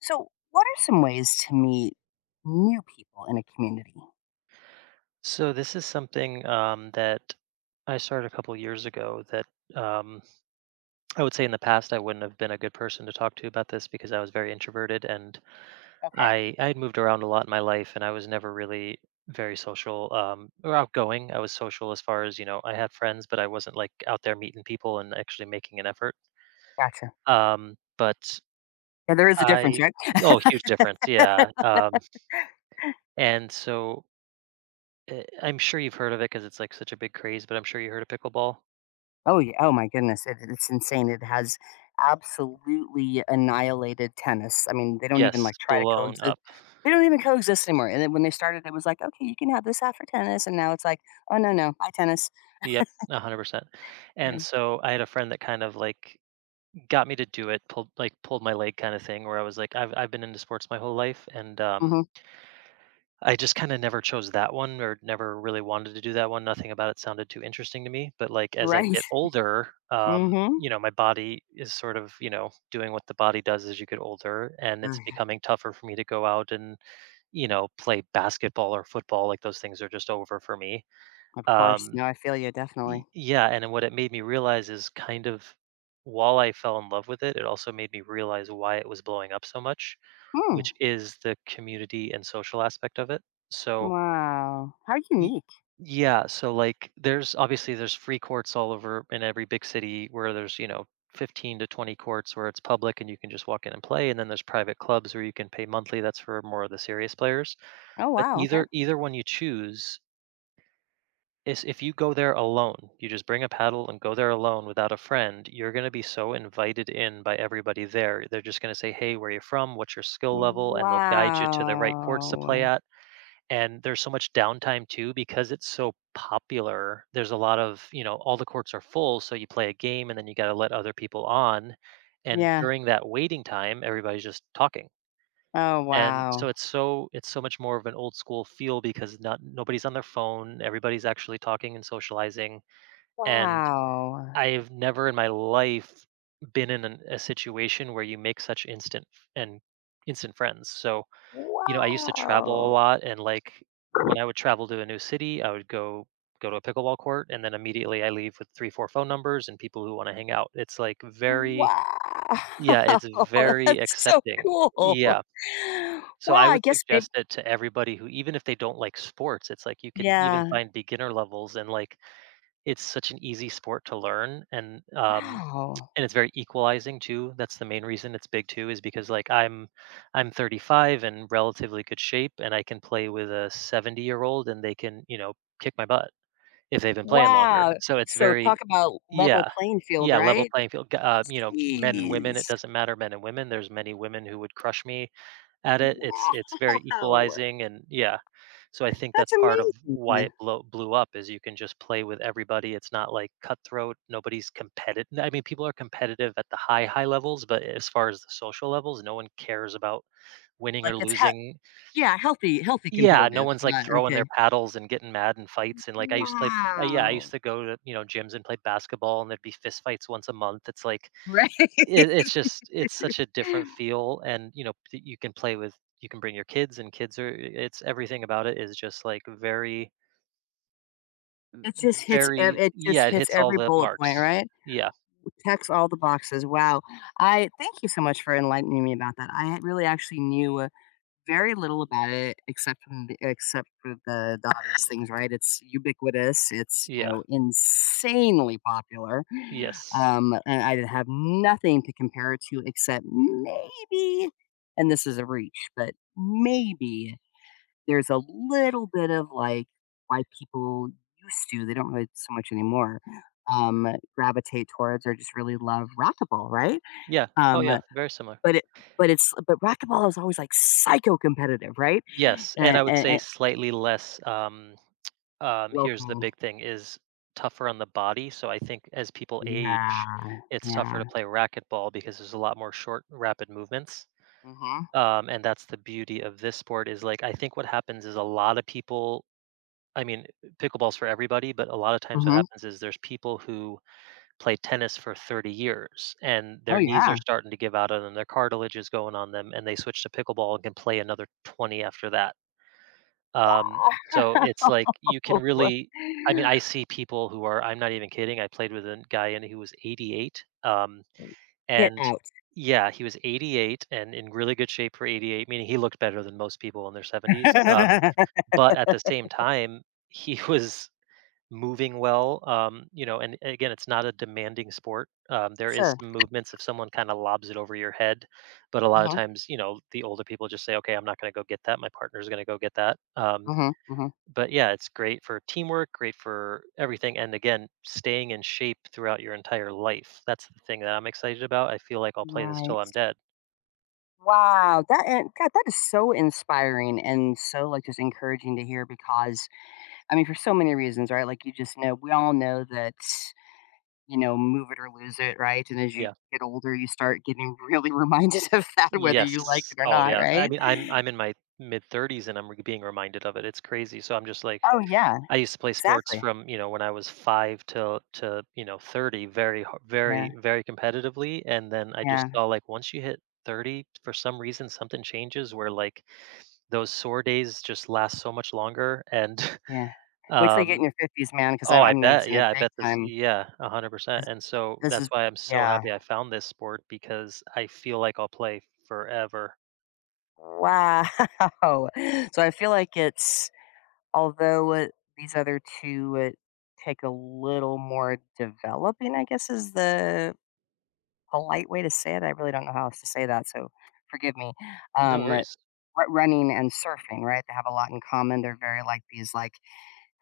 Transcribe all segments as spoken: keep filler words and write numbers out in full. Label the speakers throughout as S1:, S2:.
S1: So, what are some ways to meet new people in a community?
S2: So this is something um, that I started a couple years ago that um, I would say in the past I wouldn't have been a good person to talk to about this because I was very introverted and
S1: Okay.
S2: I I had moved around a lot in my life and I was never really very social um, or outgoing. I was social as far as you know I had friends, but I wasn't like out there meeting people and actually making an effort.
S1: Gotcha.
S2: Um, but
S1: Yeah, there is a difference,
S2: I
S1: right?
S2: Oh, huge difference, yeah, um, and so. eh, I'm sure you've heard of it because it's like such a big craze, but I'm sure you heard of pickleball.
S1: Oh, yeah. Oh, my goodness. It, it's insane. It has absolutely annihilated tennis. I mean, they don't even
S2: Yes,
S1: like try to
S2: blown
S1: coexist.
S2: up.
S1: They don't even coexist anymore. And then when they started, it was like, okay, you can have this half for tennis. And now it's like, oh, no, no, bye, tennis.
S2: Yep, one hundred percent.
S1: Yeah.
S2: And so I had a friend that kind of like got me to do it, pulled like pulled my leg kind of thing where I was like I've I've been into sports my whole life and um
S1: hmm
S2: I just kind of never chose that one or never really wanted to do that one. Nothing about it sounded too interesting to me, but like as I
S1: Right.
S2: get older, um
S1: hmm
S2: you know, my body is sort of, you know, doing what the body does as you get older and
S1: Oh
S2: it's
S1: yeah.
S2: becoming tougher for me to go out and, you know, play basketball or football. Like those things are just over for me.
S1: Of course.
S2: Um
S1: No, I feel you.
S2: Y-
S1: Definitely.
S2: yeah, and then what it made me realize is kind of while I fell in love with it, it also made me realize why it was blowing up so much, which
S1: Hmm.
S2: is the community and social aspect of it. so
S1: Wow. How
S2: y-
S1: unique.
S2: yeah, so like there's obviously there's free courts all over in every big city where there's you know fifteen to twenty courts where it's public and you can just walk in and play, and then there's private clubs where you can pay monthly. That's for more of the serious players.
S1: Oh,
S2: But
S1: wow. Okay.
S2: either either one you choose is if you go there alone, you just bring a paddle and go there alone without a friend, you're going to be so invited in by everybody there. They're just going to say, "Hey, where are you from? What's your skill level?" And they'll guide you to the right courts to play
S1: Wow.
S2: at. And there's so much downtime too because it's so popular. There's a lot of, you know, all the courts are full, so you play a game and then you got to let other people on. And
S1: Yeah.
S2: during that waiting time, everybody's just talking.
S1: Oh,
S2: And so
S1: wow.
S2: it's so it's so much more of an old school feel because not nobody's on their phone, everybody's actually talking and socializing. And
S1: Wow.
S2: I've never in my life been in an, a situation where you make such instant and instant friends. So, you know, I used to travel a
S1: Wow.
S2: lot and like when I would travel to a new city, I would go go to a pickleball court and then immediately I leave with three four phone numbers and people who want to hang out. It's like very
S1: Wow.
S2: Yeah, it's very
S1: That's so
S2: accepting.
S1: cool.
S2: Yeah, so
S1: Wow,
S2: I
S1: I
S2: would
S1: guess maybe.
S2: suggest it to everybody, who even if they don't like sports, it's like you can even
S1: Yeah.
S2: find beginner levels, and like it's such an easy sport to learn, and um
S1: Wow.
S2: and it's very equalizing too. That's the main reason it's big too, is because like I'm I'm thirty-five and relatively good shape and I can play with a seventy year old and they can, you know, kick my butt if they've been playing longer.
S1: Wow.
S2: So it's
S1: So talk
S2: very
S1: about level
S2: yeah.
S1: playing field,
S2: Yeah, level
S1: right?
S2: playing field. G- Uh, you know, men and women, it
S1: Jeez.
S2: doesn't matter, men and women. There's many women who would crush me at it. It's it's very
S1: Wow.
S2: equalizing, and yeah. So I think that's
S1: That's
S2: part of why
S1: amazing.
S2: it blow, blew up, is you can just play with everybody. It's not like cutthroat. Nobody's competitive. I mean, people are competitive at the high high levels, but as far as the social levels, no one cares about winning
S1: Like
S2: or
S1: it's hea
S2: losing.
S1: Yeah, healthy healthy
S2: Yeah, no
S1: competitive.
S2: one's like
S1: Yeah,
S2: throwing their
S1: okay.
S2: paddles and getting mad and fights. And like I used to play uh, yeah, I used
S1: Wow.
S2: to go to, you know, gyms and play basketball and there'd be fist fights once a month. It's like
S1: Right?
S2: it it's just it's such a different feel. And, you know, p you can play with, you can bring your kids, and kids are, it's everything about it is just, like, very
S1: It just hits ev
S2: very
S1: it just
S2: yeah, it
S1: hits
S2: hits all
S1: every
S2: the
S1: bullet point,
S2: marks.
S1: right?
S2: Yeah,
S1: Checks all the boxes. Wow. I thank you so much for enlightening me about that. I really actually knew uh, very little about it except from the, except for the, the obvious things, right? It's ubiquitous. It's, you
S2: yeah,
S1: know, insanely popular.
S2: yes.
S1: Um, and I have nothing to compare it to except maybe, and this is a reach, but maybe there's a little bit of, like, why people used to- they don't really so much anymore- um, gravitate towards or just really love racquetball, right?
S2: Yeah. Oh,
S1: Um,
S2: yeah, very similar.
S1: but it but it's but racquetball is always, like, psycho competitive, right?
S2: Yes, and
S1: And
S2: I would
S1: and
S2: say
S1: and
S2: slightly less, um, um, here's the
S1: welcoming.
S2: big thing, is tougher on the body, so I think as people age,
S1: Yeah,
S2: it's tougher to
S1: yeah.
S2: play racquetball because there's a lot more short, rapid movements.
S1: Mhm,
S2: Um, and that's the beauty of this sport, is like I think what happens is a lot of people i mean Pickleball's for everybody, but a lot of times what
S1: mhm.
S2: happens is there's people who play tennis for thirty years and
S1: Oh,
S2: their knees are
S1: yeah.
S2: starting to give out on them, their cartilage is going on them, and they switch to pickleball and can play another twenty after that. um, so it's like you can
S1: Wow.
S2: really i mean I see people who are, I'm not even kidding, I played with a guy and he was eighty-eight, um,
S1: Get
S2: and
S1: out.
S2: yeah, he was eighty-eight and in really good shape for eighty-eight, meaning he looked better than most people in their seventies. Um, but at the same time, he was moving well. Um, you know, and again, it's not a demanding sport. Um, there is
S1: Sure.
S2: some movements if someone kind of lobs it over your head, but a lot of
S1: Mhm,
S2: times, you know, the older people just say, "Okay, I'm not going to go get that. My partner's going to go get that." Um,
S1: mhm, mhm.
S2: but yeah, it's great for teamwork, great for everything. And again, staying in shape throughout your entire life. That's the thing that I'm excited about. I feel like I'll play this till
S1: Right.
S2: I'm dead.
S1: Wow, that and God, that is so inspiring and so like just encouraging to hear because I mean for so many reasons, right? Like you just know we all know that you know move it or lose it, right? And as you
S2: Yeah.
S1: get older, you start getting really reminded of that, whether you like
S2: Yes.
S1: it or
S2: Oh
S1: not,
S2: yeah. I
S1: right?
S2: mean, I'm I'm in my mid thirties and I'm re- being reminded of it. It's crazy. So I'm just like
S1: Oh yeah,
S2: I used to play sports
S1: exactly.
S2: from, you know, when I was five to to, you know, thirty very h-
S1: Yeah,
S2: very very competitively, and then I just
S1: yeah,
S2: saw like once you hit thirty for some reason something changes where like those sore days just last so much longer, and
S1: yeah. Wait till you get in
S2: Um,
S1: your fifties, man, because
S2: oh, I
S1: I'm
S2: bet,
S1: noticing it
S2: yeah, I
S1: big
S2: bet this
S1: time.
S2: yeah, one hundred percent,
S1: This,
S2: and so
S1: this
S2: that's
S1: is
S2: why I'm so
S1: Yeah.
S2: happy I found this sport because I feel like I'll play forever.
S1: Wow. So I feel like it's Although, uh, these other two, uh, take a little more developing, I guess, is the polite way to say it. I really don't know how else to say that, so forgive me.
S2: No
S1: Um, r
S2: worries.
S1: Running and surfing, right? They have a lot in common. They're very like these, like,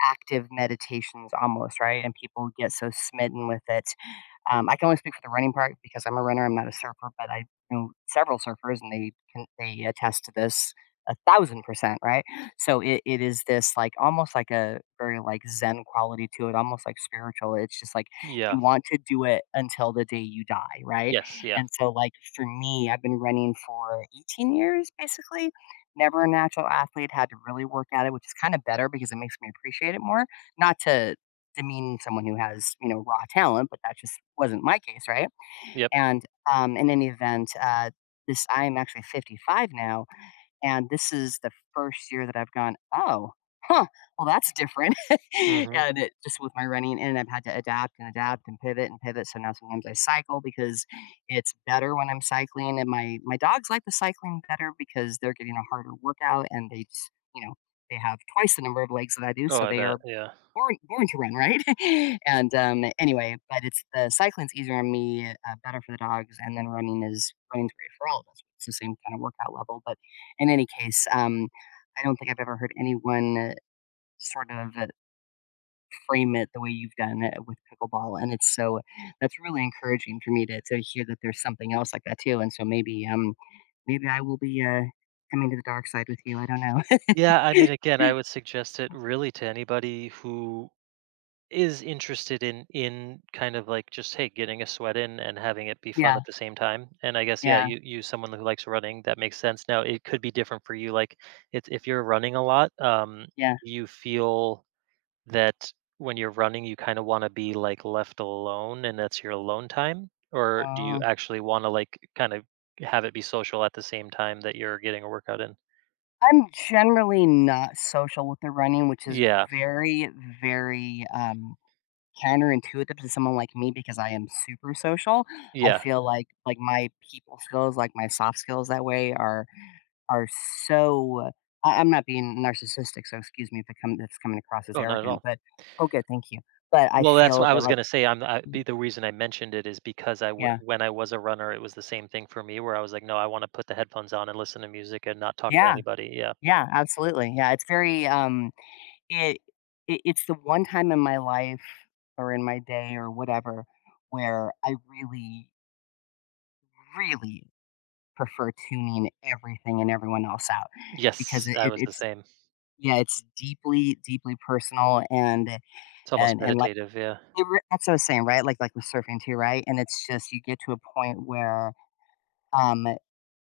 S1: active meditations almost, right? And people get so smitten with it. Um, I can only speak for the running part because I'm a runner. I'm not a surfer, but I know several surfers, and they can they attest to this a thousand percent, right? So it, it is this like almost like a very like Zen quality to it, almost like spiritual. It's just like
S2: Yeah.
S1: you want to do it until the day you die, right?
S2: Yes, yeah.
S1: And so like for me, I've been running for eighteen years basically. Never a natural athlete, had to really work at it, which is kinda better because it makes me appreciate it more. Not to demean someone who has, you know, raw talent, but that just wasn't my case, right?
S2: Yep.
S1: And, um, in any event, uh, this I am actually fifty-five now, and this is the first year that I've gone, "Oh, huh, well, that's different."
S2: Mhm.
S1: And it just with my running and I've had to adapt and adapt and pivot and pivot, so now sometimes I cycle because it's better when I'm cycling, and my my dogs like the cycling better because they're getting a harder workout, and they just you know, they have twice the number of legs that I do,
S2: Oh,
S1: so
S2: I
S1: they
S2: bet,
S1: are
S2: yeah.
S1: born born to run, right? And, um, anyway, but it's the cycling's easier on me, uh, better for the dogs, and then running is running's great for all of us. It's the same kind of workout level, but in any case, um, I don't think I've ever heard anyone uh, sort of uh, frame it the way you've done it with pickleball, and it's so that's really encouraging for me to to hear that there's something else like that too, and so maybe, um, maybe I will be, uh, coming to the dark side with you, I don't know.
S2: Yeah, I mean, again, I would suggest it really to anybody who is interested in in kind of like just hey, getting a sweat in and having it be fun
S1: Yeah,
S2: at the same time. And I guess yeah,
S1: yeah,
S2: you you someone who likes running, that makes sense now. It could be different for you. Like it's if you're running a lot, um
S1: yeah.
S2: do you feel that when you're running you kind of want to be like left alone and that's your alone time, or do you
S1: Aw.
S2: actually want to like kind of have it be social at the same time that you're getting a workout in?
S1: I'm generally not social with the running, which is
S2: Yeah.
S1: very, very um, counterintuitive to someone like me because I am super social. I
S2: Yeah.
S1: feel like like my people skills, like my soft skills, that way are are so. I, I'm not being narcissistic, so excuse me if it come, if it's coming across as
S2: Oh, not at
S1: arrogant,
S2: all.
S1: but oh, good, thank you. But I
S2: Well, that's
S1: feel
S2: what I
S1: that
S2: was
S1: like
S2: gonna say, I'm I be the reason I mentioned it is because I w
S1: yeah,
S2: when I was a runner, it was the same thing for me where I was like, "No, I wanna put the headphones on and listen to music and not talk to
S1: yeah,
S2: anybody." Yeah.
S1: yeah, absolutely, yeah. It's very um. It it it's the one time in my life or in my day or whatever where I really, really prefer tuning everything and everyone else out because
S2: Yes,
S1: it,
S2: I
S1: it
S2: was the
S1: it's
S2: same.
S1: yeah, it's deeply, deeply personal and
S2: It's almost
S1: and and like
S2: meditative, yeah.
S1: it, re- that's what I was saying, right? Like like with surfing too, right? And it's just you get to a point where um,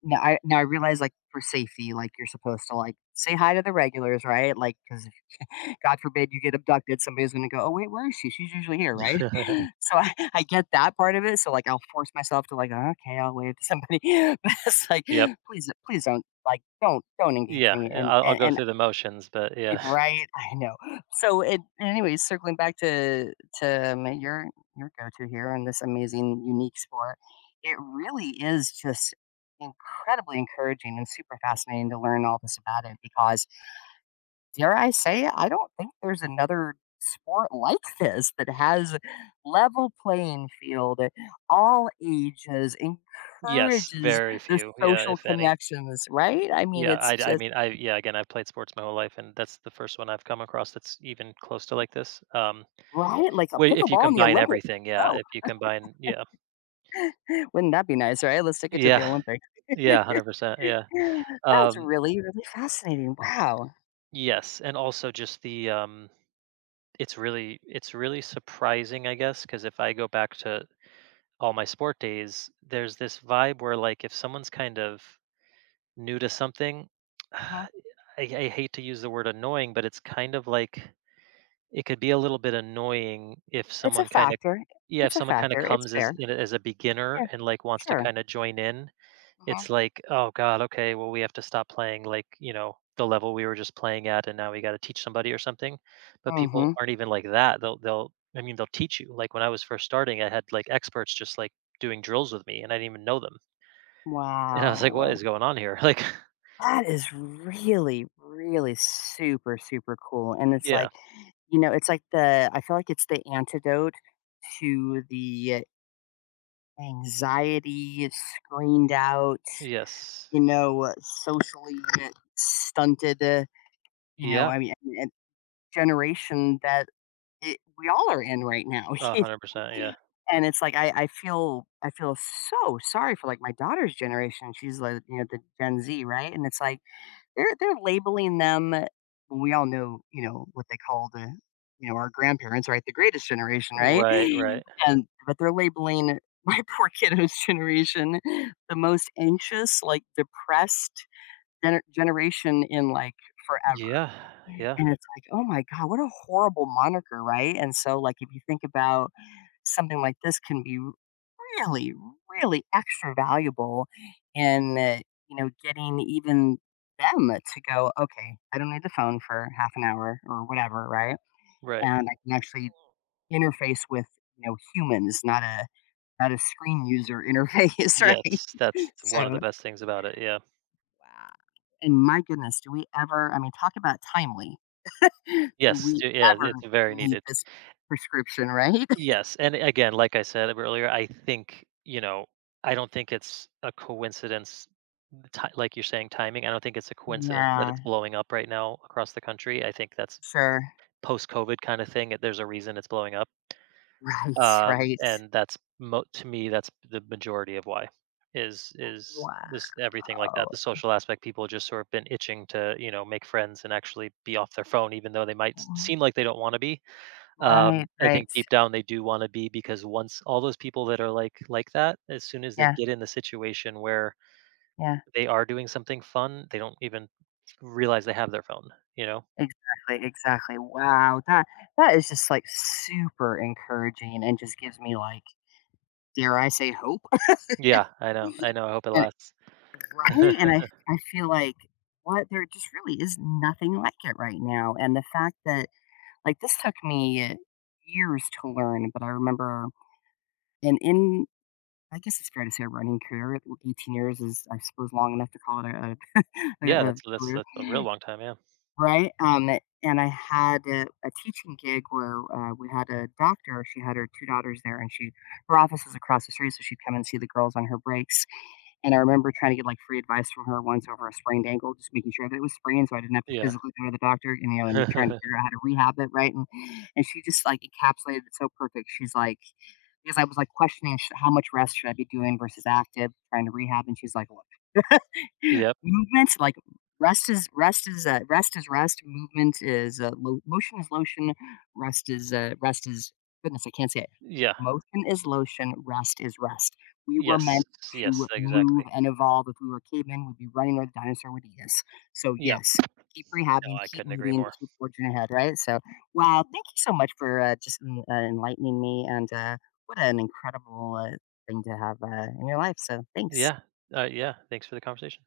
S1: now I now I realize, like, for safety, like, you're supposed to, like, say hi to the regulars, right? Like, because God forbid you get abducted, somebody's gonna go, "Oh, wait, where is she? She's usually here," right? So I I get that part of it, so, like, I'll force myself to, like, "Okay, I'll wave to somebody." But it's like,
S2: Yep.
S1: please please don't, like, don't don't engage
S2: Yeah,
S1: me
S2: yeah,
S1: and
S2: I'll I'll
S1: and
S2: go
S1: and
S2: through the motions, but yeah.
S1: Right, I know. So, it anyways, circling back to to, um, your your go-to here in this amazing, unique sport, it really is just incredibly encouraging and super fascinating to learn all this about it because, dare I say, I don't think there's another sport like this that has level playing field, all ages,
S2: Yes,
S1: encourages
S2: very
S1: the
S2: few, yeah,
S1: social
S2: if any.
S1: connections, right? I mean,
S2: Yeah,
S1: it's
S2: I I
S1: just
S2: mean, I yeah, again, I've played sports my whole life, and that's the first one I've come across that's even close to like this, um,
S1: right? Like a
S2: where if you
S1: pickleball in the
S2: combine
S1: Olympics.
S2: everything, yeah,
S1: No.
S2: if you combine yeah.
S1: Wouldn't that be nice, right? Let's take it to the
S2: Yeah.
S1: Olympics.
S2: Yeah, one hundred percent, yeah.
S1: That's
S2: Um,
S1: really, really fascinating. Wow.
S2: yes, and also just the, um it's really it's really surprising, I guess, because if I go back to all my sport days, there's this vibe where, like, if someone's kind of new to something, I
S1: Uh-huh.
S2: I hate to use the word annoying, but it's kind of like it could be a little bit annoying if
S1: It's a
S2: someone kinda,
S1: factor.
S2: yeah, if
S1: It's a
S2: someone kinda
S1: factor. It's
S2: comes as,
S1: fair.
S2: you know, as a beginner
S1: Yeah,
S2: and, like, wants to
S1: sure.
S2: kinda join in.
S1: Mhm.
S2: It's like, "Oh god, okay, well, we have to stop playing, like, you know, the level we were just playing at, and now we gotta teach somebody or something." But people
S1: Mhm.
S2: aren't even like that. They'll they'll I mean, they'll teach you. Like, when I was first starting, I had, like, experts just, like, doing drills with me, and I didn't even know them. And I was like, "What
S1: Wow.
S2: is going on here?" Like
S1: That is really, really super, super cool. And it's
S2: yeah.
S1: like, you know, it's like the, I feel like it's the antidote to the anxiety, screened out,
S2: Yes.
S1: you know, socially stunted. uh, you know,
S2: Yeah.
S1: I mean, generation that it, we all are in right now. You
S2: one hundred percent,
S1: know?
S2: yeah.
S1: And it's like I, I feel I feel so sorry for like my daughter's generation. She's like you know the Gen Z, right? And it's like they're they're labeling them. We all know you know what they call the you know our grandparents, right? The greatest generation, right?
S2: Right, right.
S1: And but they're labeling my poor kiddo's generation the most anxious, like depressed gener- generation in like forever,
S2: Yeah, yeah.
S1: and it's like, "Oh my god, what a horrible moniker," right? And so, like, if you think about something like this can be really, really extra valuable in, uh, you know, getting even them to go, "Okay, I don't need the phone for half an hour or whatever," right?
S2: Right.
S1: And I can actually interface with, you know, humans, not a not a screen user interface, right?
S2: Yes, that's one of the
S1: So
S2: best things about it, yeah.
S1: wow. And my goodness, do we ever I mean, talk about timely. Do
S2: Yes,
S1: we
S2: d Yeah,
S1: ever
S2: it's very
S1: need
S2: needed.
S1: this prescription, right?
S2: Yes, and again, like I said earlier, I think, you know, I don't think it's a coincidence, ti like you're saying, timing. I don't think it's a coincidence that
S1: Yeah,
S2: it's blowing up right now across the country. I think that's
S1: sure.
S2: post-COVID kind of thing. There's a reason it's blowing up,
S1: Right,
S2: um,
S1: right.
S2: and that's mo to me, that's the majority of why is is this
S1: Wow.
S2: everything like that. The social aspect, people just sort of been itching to, you know, make friends and actually be off their phone, even though they might s seem like they don't wanna be. Um,
S1: Right,
S2: I think
S1: right.
S2: deep down they do wanna be, because once all those people that are like like that, as soon as they
S1: Yeah,
S2: get in the situation where
S1: yeah.
S2: they are doing something fun, they don't even realize they have their phone, you know?
S1: Exactly, exactly. Wow, that that is just, like, super encouraging and just gives me, like, dare I say hope?
S2: Yeah, I know, I know, I hope it
S1: And
S2: lasts.
S1: right? And I I feel like, what? There just really is nothing like it right now, and the fact that like, this took me years to learn, but I remember And in I guess it's fair to say a running career, eighteen years is, I suppose, long enough to call it a a
S2: Yeah,
S1: a
S2: that's that's
S1: career,
S2: that's a real long time, yeah.
S1: right? Um, and I had a a teaching gig where, uh, we had a doctor, she had her two daughters there, and she her office was across the street, so she'd come and see the girls on her breaks, and I remember trying to get, like, free advice from her once over a sprained ankle, just making sure that it was sprained so I didn't have to
S2: Yeah.
S1: physically go to the doctor, and, you know, and trying to figure out how to rehab it, right? And and she just, like, encapsulated it so perfect, she's like because I was, like, questioning sh how much rest should I be doing versus active, trying to rehab, and she's like, "Look,
S2: Yep.
S1: Movements, like, rest is rest is, uh rest is rest, movement is, uh, lo motion is lotion, rest is, uh rest is goodness, I can't say it.
S2: Yeah.
S1: Motion is lotion, rest is rest. We were
S2: Yes,
S1: meant to
S2: yes,
S1: move
S2: exactly.
S1: and evolve. If we were cavemen, we'd be running where the dinosaur would eat us. So,
S2: Yep.
S1: yes, keep
S2: No,
S1: rehabbing,
S2: I
S1: keep
S2: couldn't agree
S1: moving,
S2: more.
S1: keep forging ahead, right? So, wow, thank you so much for, uh, just en uh, enlightening me, and, uh, what an incredible, uh, thing to have, uh, in your life, so thanks.
S2: Yeah, uh, yeah, thanks for the conversation.